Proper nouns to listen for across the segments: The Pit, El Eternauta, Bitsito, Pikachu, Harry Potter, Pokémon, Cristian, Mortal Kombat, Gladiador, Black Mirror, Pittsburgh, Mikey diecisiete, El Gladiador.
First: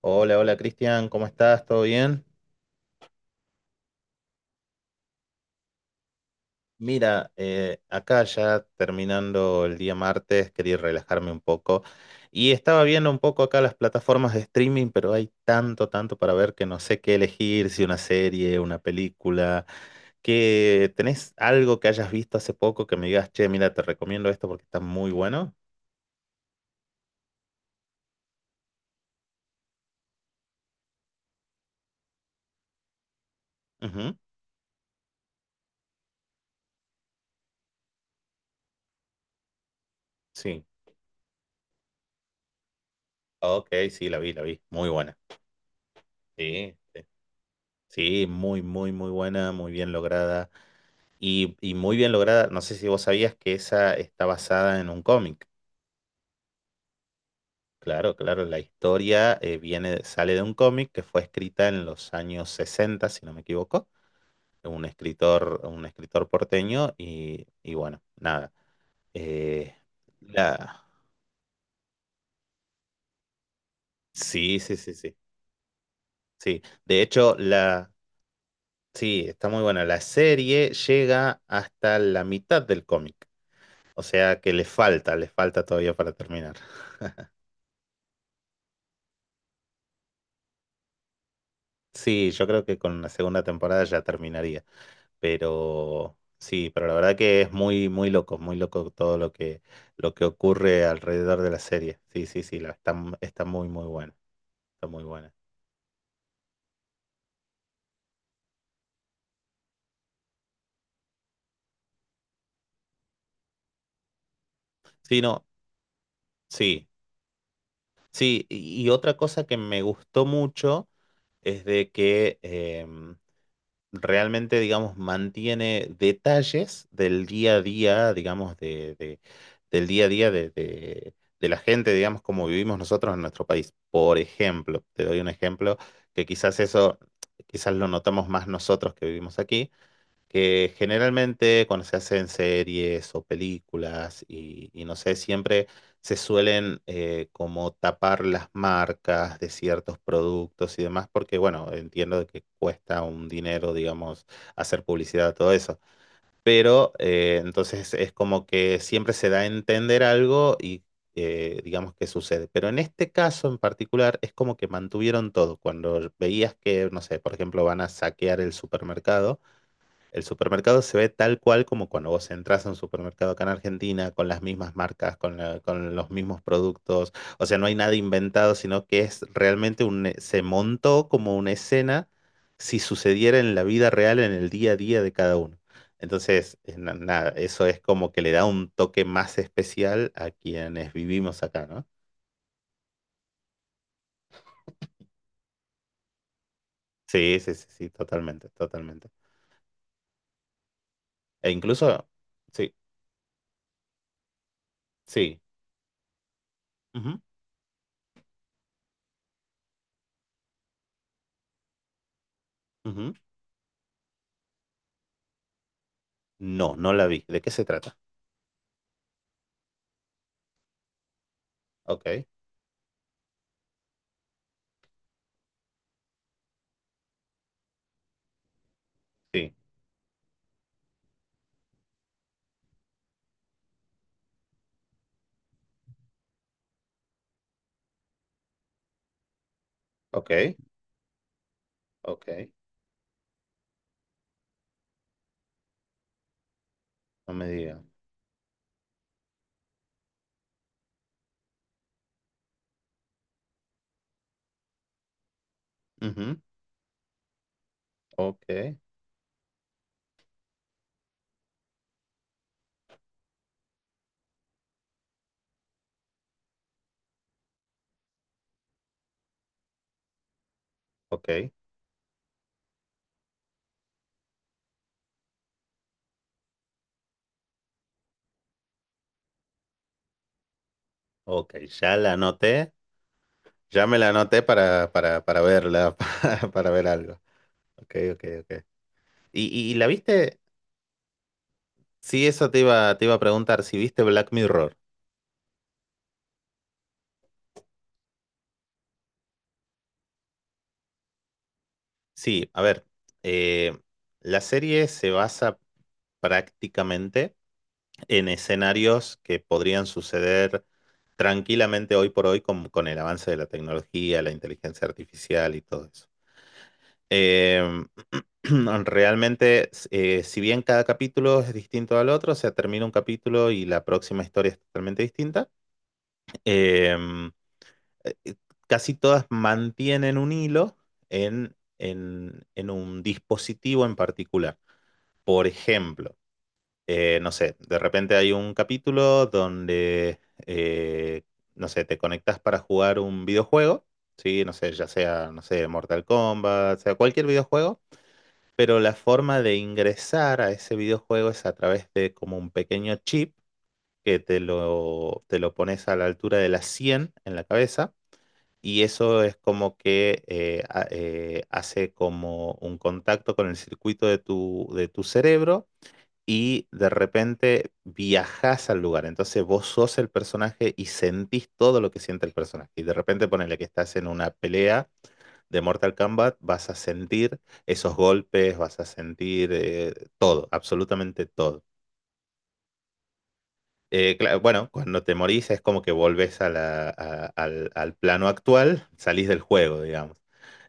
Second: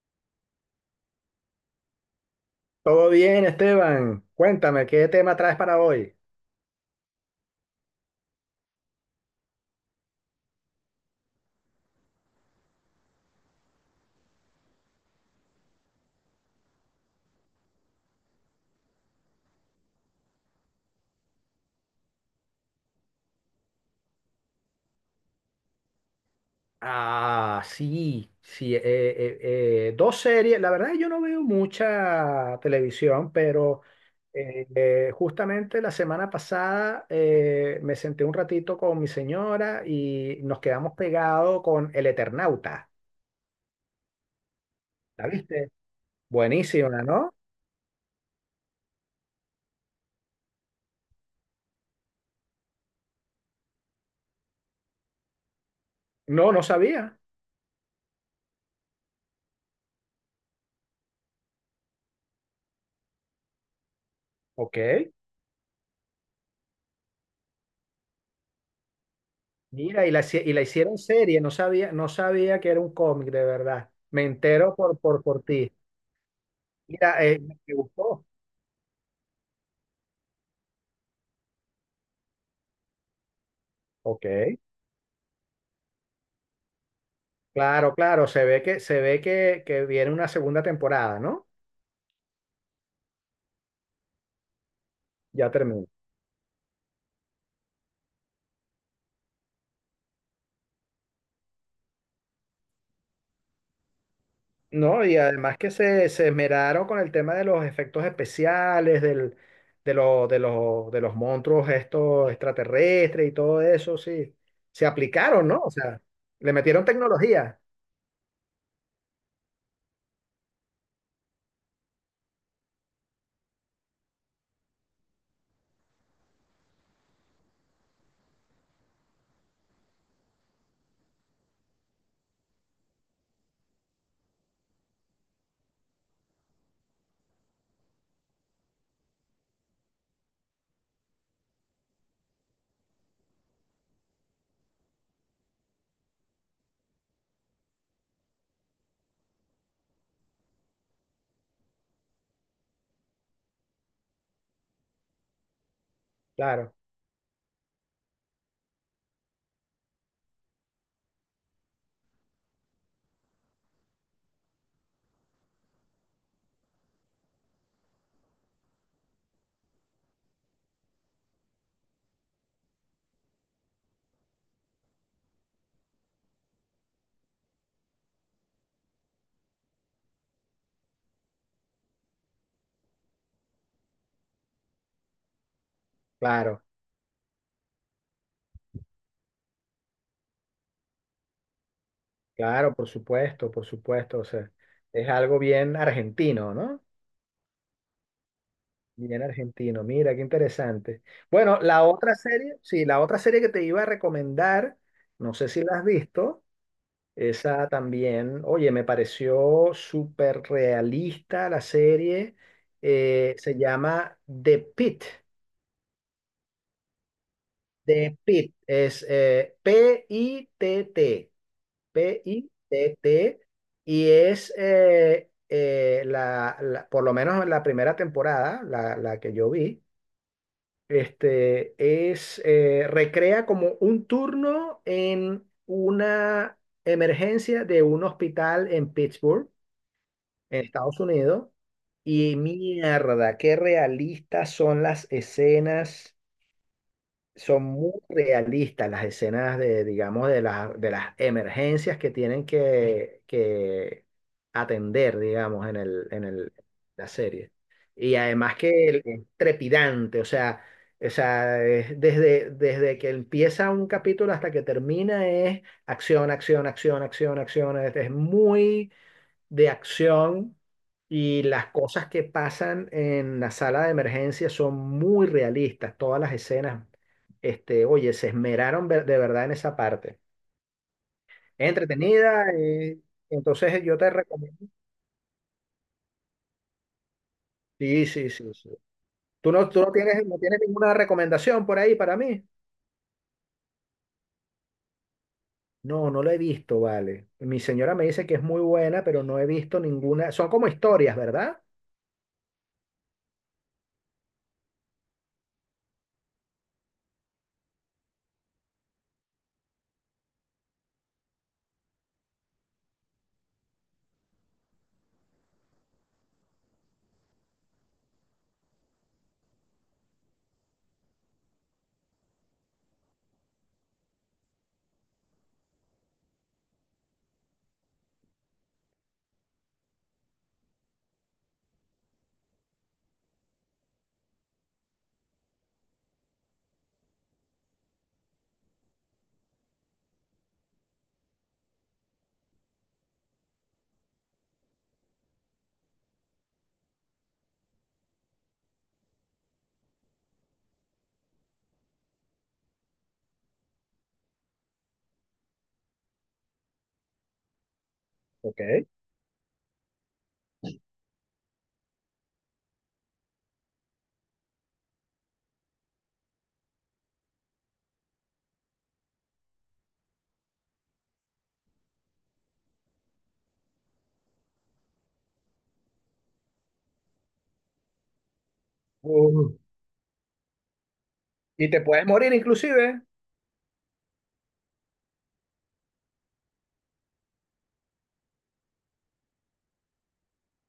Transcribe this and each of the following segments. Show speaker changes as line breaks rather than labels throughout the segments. Hola, hola Cristian, ¿cómo estás? ¿Todo bien?
Todo bien, Esteban. Cuéntame, ¿qué tema traes para hoy?
Mira, acá ya terminando el día martes, quería relajarme un poco y estaba viendo un poco acá las plataformas de streaming, pero hay tanto, tanto para ver que no sé qué elegir, si una serie, una película, que tenés algo que hayas visto hace poco que me digas, che, mira, te recomiendo esto porque está muy bueno.
Ah, sí, sí. Dos series. La verdad, yo no veo mucha televisión, pero
Ujú.
justamente la semana pasada me senté un ratito con mi señora y nos
Sí,
quedamos pegados con El Eternauta.
ok, sí, la vi, muy buena.
¿La viste?
Sí, sí.
Buenísima, ¿no?
Sí, muy, muy, muy buena, muy bien lograda. Y muy bien lograda, no sé si vos sabías que esa está basada en un cómic.
No, no sabía.
Claro, claro, la historia viene, sale de un cómic que fue escrita en los años 60 si no me equivoco,
Ok.
un escritor porteño y bueno, nada. eh,
Mira, y la
la,
hicieron serie, no sabía, no sabía que era un cómic, de verdad. Me
sí,
entero
sí, sí, sí,
por ti.
sí. De
Mira,
hecho,
me
la,
gustó.
sí, está muy buena. La serie llega hasta la mitad del cómic, o
Ok,
sea que le falta todavía para terminar.
claro, claro, se ve que viene una segunda temporada, ¿no?
Sí, yo creo que con la segunda temporada ya terminaría,
Ya terminó.
pero sí, pero la verdad que es muy, muy loco todo lo que ocurre alrededor de la serie. Sí, sí, sí, la, está, está muy, muy buena, está
No,
muy
y
buena.
además que se esmeraron con el tema de los efectos especiales, del, de, lo- de los monstruos estos extraterrestres y todo eso, sí. Se
Sí, no,
aplicaron, ¿no? O sea, le metieron
sí,
tecnología.
sí, y otra cosa que me gustó mucho es de que, realmente, digamos, mantiene detalles del día a día, digamos, del día a día de la gente, digamos, como vivimos nosotros en nuestro país. Por ejemplo, te doy un ejemplo que quizás eso, quizás lo notamos más nosotros que vivimos aquí que generalmente cuando se hacen series o películas y no sé, siempre se suelen como tapar las marcas de ciertos productos y demás, porque bueno, entiendo de que cuesta un dinero, digamos, hacer publicidad, todo eso.
Claro,
Pero entonces es como que siempre se da a entender algo y digamos que sucede. Pero en este caso en particular es como que mantuvieron todo. Cuando veías que, no sé, por ejemplo, van a saquear el supermercado. El supermercado se ve tal cual como cuando vos entras a un supermercado acá en Argentina, con las mismas marcas, con los mismos productos. O sea, no hay nada inventado, sino que es realmente un, se montó como una escena si sucediera en la vida real, en el día a día de cada uno. Entonces,
claro,
nada, eso es como que le da un toque más especial a quienes vivimos acá, ¿no?
claro, por supuesto, por supuesto. O sea, es algo bien argentino, ¿no?
Sí, sí, sí, sí, totalmente, totalmente.
Bien argentino, mira, qué interesante.
E
Bueno, la
incluso,
otra serie,
sí,
sí, la otra serie que te iba a recomendar, no
sí.
sé si la has visto,
Ujú,
esa también, oye, me pareció súper realista la serie,
ujú.
se llama The Pit.
No, no la vi. ¿De qué se trata?
The Pit, es Pitt,
Ok.
Pitt, y es por lo menos la primera temporada, la que yo
Sí,
vi. Este es recrea como un turno en una emergencia de un hospital en Pittsburgh,
ok,
en Estados Unidos. Y
ok,
mierda, qué realistas son las escenas,
no me
son
diga.
muy realistas las escenas de, digamos, de las emergencias que tienen que atender, digamos, en
Ujú.
el, la serie. Y
Ok,
además que el- es trepidante, o sea, es desde, desde que empieza un capítulo hasta que termina es acción, acción, acción, acción, acción. Es muy de acción
ok,
y las cosas que pasan en la sala de emergencia son muy realistas. Todas las escenas, este, oye, se esmeraron de verdad en esa parte.
ok,
Es
ya la
entretenida,
anoté,
entonces
ya
yo
me la
te
anoté
recomiendo.
para verla, para ver algo. Ok,
Sí,
ok,
sí, sí,
ok.
sí.
¿Y, y, y
Tú
la
no tienes, No
viste?
tienes ninguna recomendación por ahí para
Sí,
mí?
eso te iba a preguntar, si viste Black Mirror.
No, no lo he visto, vale. Mi señora me dice que es muy buena, pero no he visto ninguna. Son como historias, ¿verdad?
Sí, a ver, eh, la serie se basa prácticamente en escenarios que podrían suceder tranquilamente hoy por hoy con el avance de la tecnología, la inteligencia artificial y todo eso. Eh, realmente, si bien cada capítulo es distinto al otro, o sea, termina un capítulo y la próxima historia es totalmente distinta, em, eh, eh, casi todas mantienen un hilo en un dispositivo en particular. Por ejemplo, no sé, de repente hay un capítulo donde, eh, no sé, te conectas para jugar un videojuego, ¿sí? No sé, ya sea, no sé, Mortal Kombat, sea cualquier videojuego pero la forma de ingresar a ese videojuego es a través de como un pequeño chip que te lo pones a la altura de la 100 en la cabeza
Ok.
y eso es como que hace como un contacto con el circuito de tu cerebro y de repente viajas al lugar. Entonces vos sos el personaje y sentís todo lo que siente el personaje. Y de repente ponele que estás en una pelea de Mortal Kombat, vas a sentir esos golpes, vas a
Uh,
sentir todo, absolutamente todo.
y te puedes morir inclusive.
Claro, bueno, cuando te morís es como que volvés a la- a- al, al plano actual, salís del juego, digamos.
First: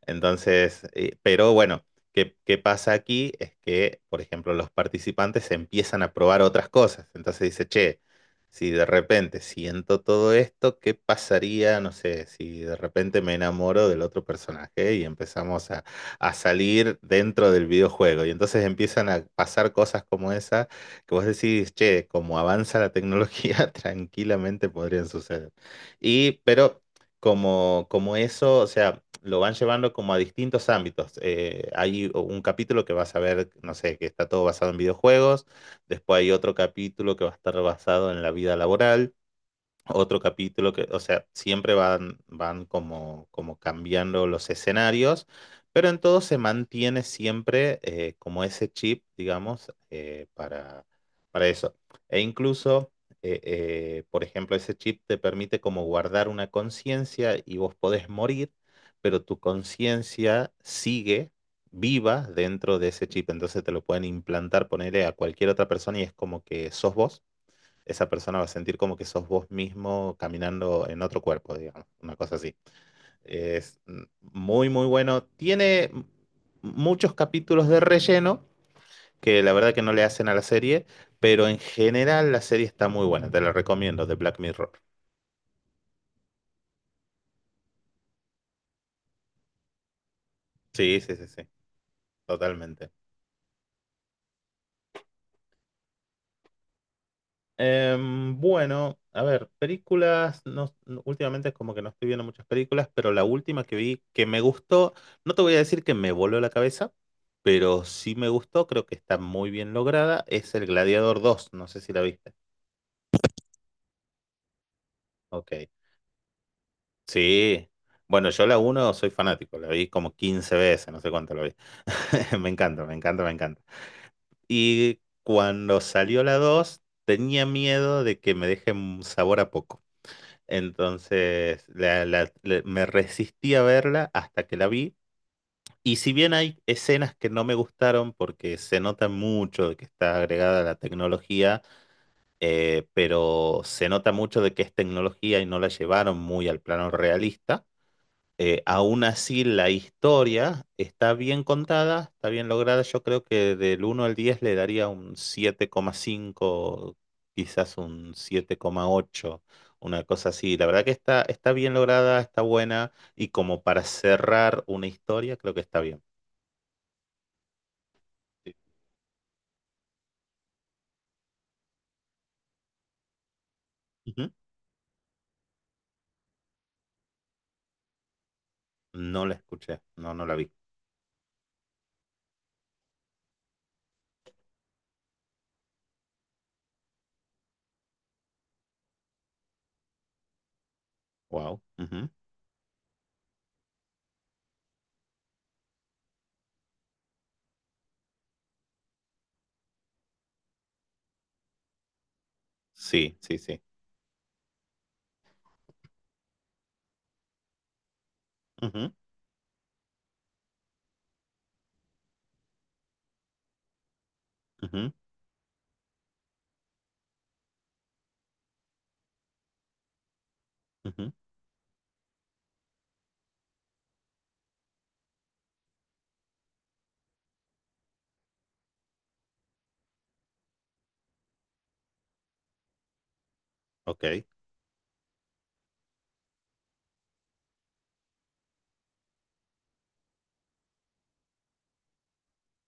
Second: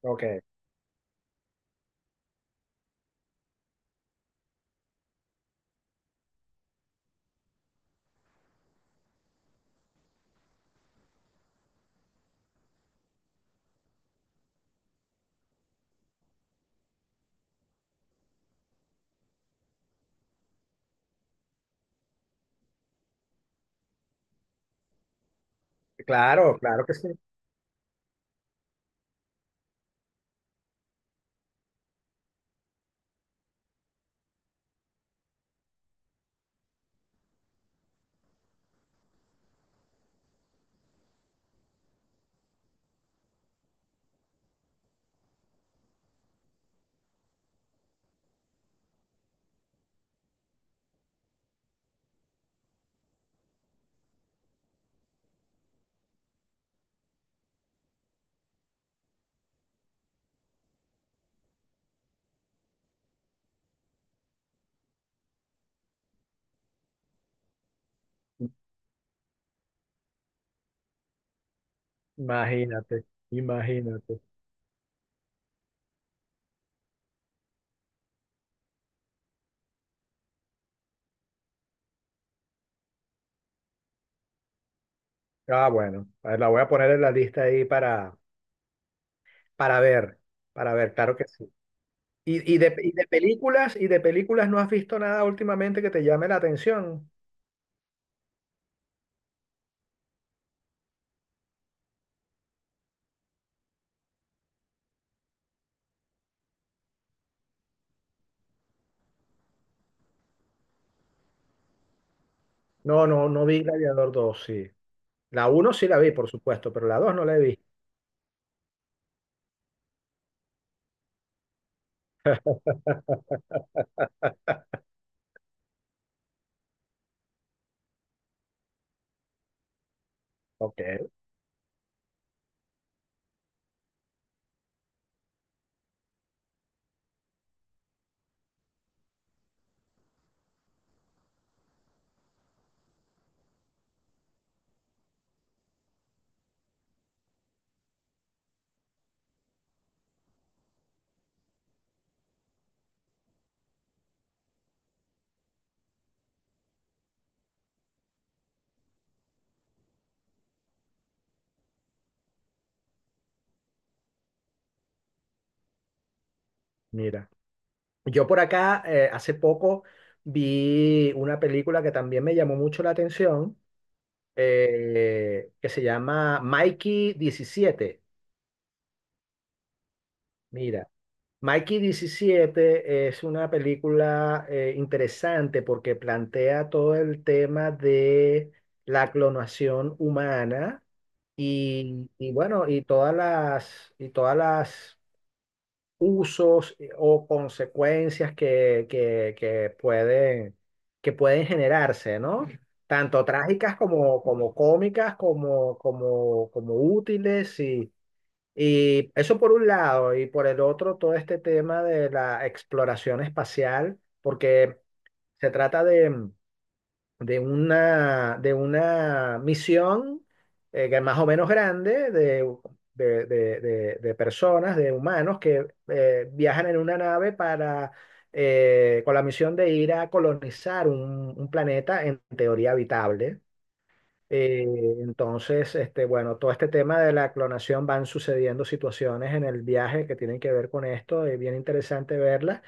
Ok.
Entonces, pero bueno, ¿qué, qué pasa aquí? Es que, por ejemplo, los participantes empiezan a probar otras cosas. Entonces dice, che, si de repente siento todo esto, ¿qué pasaría? No sé, si de repente me enamoro del otro personaje y empezamos a salir dentro del videojuego. Y entonces empiezan a pasar cosas como esa que vos decís, che, como avanza la tecnología, tranquilamente podrían suceder. Y,
Claro,
pero
claro que sí.
como, como eso, o sea, lo van llevando como a distintos ámbitos. Hay un capítulo que vas a ver, no sé, que está todo basado en videojuegos, después hay otro capítulo que va a estar basado en la vida laboral otro capítulo que, o sea, siempre van, van como, como cambiando los escenarios, pero en todo se mantiene siempre como ese chip, digamos, para eso. E incluso, por ejemplo, ese chip te permite como guardar una conciencia y vos podés morir, pero tu conciencia sigue viva dentro de ese chip, entonces te lo pueden implantar, ponerle a cualquier otra persona y es como que sos vos esa persona va a sentir como que sos vos mismo caminando en otro cuerpo, digamos, una cosa así.
Imagínate,
Es
imagínate.
muy, muy bueno. Tiene muchos capítulos de relleno que la verdad que no le hacen a la serie, pero en general la serie está muy buena, te la recomiendo, de Black Mirror.
Ah, bueno, a ver, la voy a poner en la lista ahí para ver, para ver,
Sí, sí,
claro que
sí, sí,
sí. ¿Y, y de,
totalmente.
y de películas, y de películas no has visto nada últimamente que te llame la atención?
Bueno, a ver, películas, últimamente es como que no estoy viendo muchas películas, pero la última que vi que me gustó, no te voy a decir que me voló la cabeza, pero sí me gustó, creo que está muy bien lograda, es El Gladiador dos. No sé si la viste.
No, no, no vi Gladiador dos sí. La
Ok,
uno sí la vi, por supuesto, pero la 2 no la he visto.
sí. Bueno, yo la uno soy fanático, la vi como 15 veces, no sé cuánto la vi. Me encanta, me encanta, me encanta. Y cuando salió la 2, tenía miedo de que me deje un sabor a poco.
Ok,
Entonces me resistí a verla hasta que la vi. Y si bien hay escenas que no me gustaron porque se nota mucho de que está agregada la tecnología, pero se nota mucho de que es tecnología y no la llevaron muy al plano realista aún así la historia está bien contada, está bien lograda. Yo creo que del uno al 10 le daría un 7,5, quizás un 7,8, una cosa así. La verdad que está, está bien lograda, está buena y como para cerrar una historia, creo que está bien.
mira. Yo por
Sí.
acá hace poco vi una película que también me llamó mucho la atención,
Ujú.
que se llama Mikey 17.
No la escuché, no, no la vi.
Mira, Mikey 17 es una película interesante porque plantea todo el tema de la clonación humana
Wow.
y,
Ujú.
y todas las usos o consecuencias que pueden generarse, ¿no?
Sí,
Tanto
sí, sí.
trágicas como, cómicas, como útiles y
Ujú,
eso por un lado, y por el otro, todo este tema de la exploración espacial, porque
ujú,
se trata de una misión que es
ujú.
más o menos grande de personas, de humanos que viajan en una nave para, con la misión de ir a colonizar un planeta en teoría habitable.
Ok.
Eh, entonces, este, bueno, todo este tema de la clonación van sucediendo situaciones en el viaje que tienen que ver con esto, es bien interesante verlas.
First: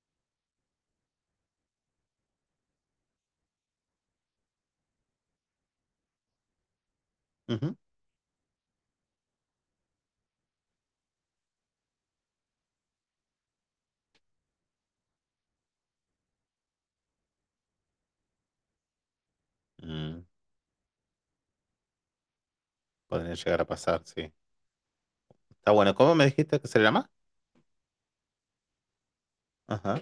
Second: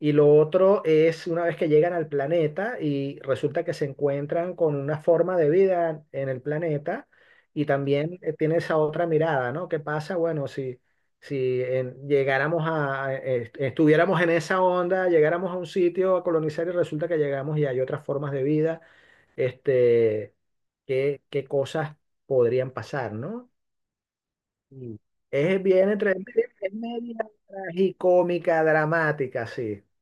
Y lo otro es una vez que llegan al planeta y resulta que se encuentran con una forma de vida en el planeta y
Ujú.
también tiene esa otra mirada, ¿no? ¿Qué pasa? Bueno, si, si en- llegáramos a- est- estuviéramos en esa onda, llegáramos a un sitio a colonizar y resulta que llegamos y hay otras formas de vida
Mm,
este, qué cosas podrían pasar,
Podría
¿no?
llegar a pasar, sí.
Y es
Está
bien
bueno. ¿Cómo
entre
me
media,
dijiste que
es
se llama?
media tragicómica, dramática, sí.
Ajá.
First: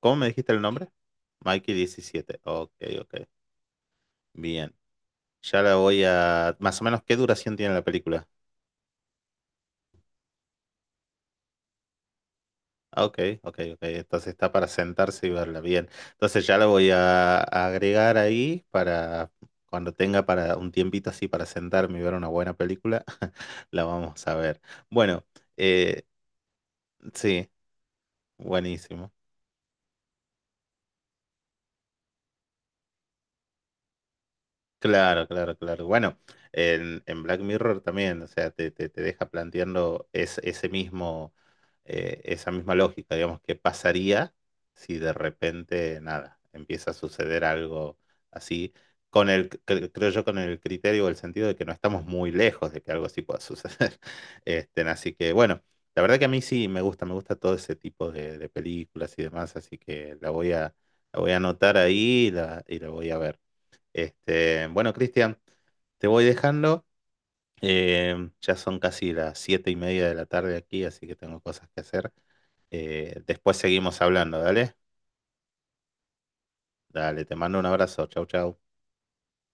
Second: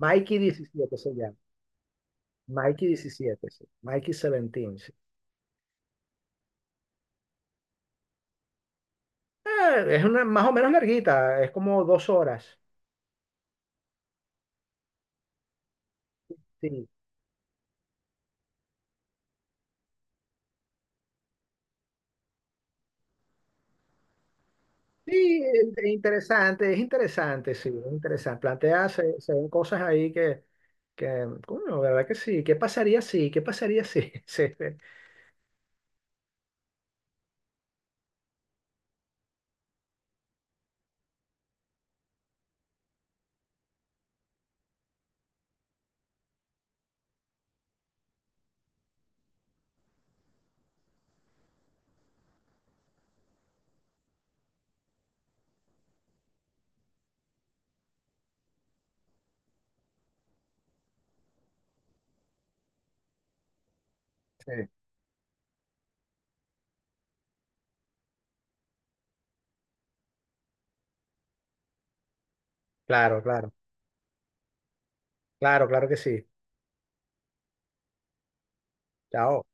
¿Cómo me dijiste el nombre?
17 se llama.
Mikey 17. Ok,
Mikey
ok.
diecisiete sí. Mikey
Bien.
17, sí.
Ya la voy a... Más o menos, ¿qué duración tiene la película?
Ah, es una más o menos larguita, es como 2 horas.
Ah, ok, ok, ok. Entonces está para sentarse y verla. Bien. Entonces ya la
Sí,
voy a agregar ahí para cuando tenga para un tiempito así para sentarme y ver una buena película, la vamos a ver. Bueno,
sí,
eh,
es
sí,
interesante, sí, es interesante. Plantea,
buenísimo.
se ven cosas ahí coño, ¿verdad que sí? ¿Qué pasaría si? ¿Qué pasaría si? Sí, sí,
Claro, claro, claro. Bueno, en Black Mirror también, o sea, te deja planteando ese mismo, esa misma lógica, digamos, qué pasaría si de repente, nada, empieza a suceder algo así, con el, creo yo, con el criterio o el sentido de que no estamos muy lejos de que algo así pueda suceder. Este, así que, bueno, la verdad que a mí sí me gusta todo ese tipo de películas y demás, así que la voy a anotar ahí y la voy a ver. Este,
sí.
bueno, Cristian, te voy dejando. Ya son casi las 7 y media de la tarde aquí, así que tengo cosas que hacer.
Claro, claro.
Después seguimos hablando, ¿dale?
Claro, claro que sí.
Dale, te mando un abrazo. Chau, chau.
Chao.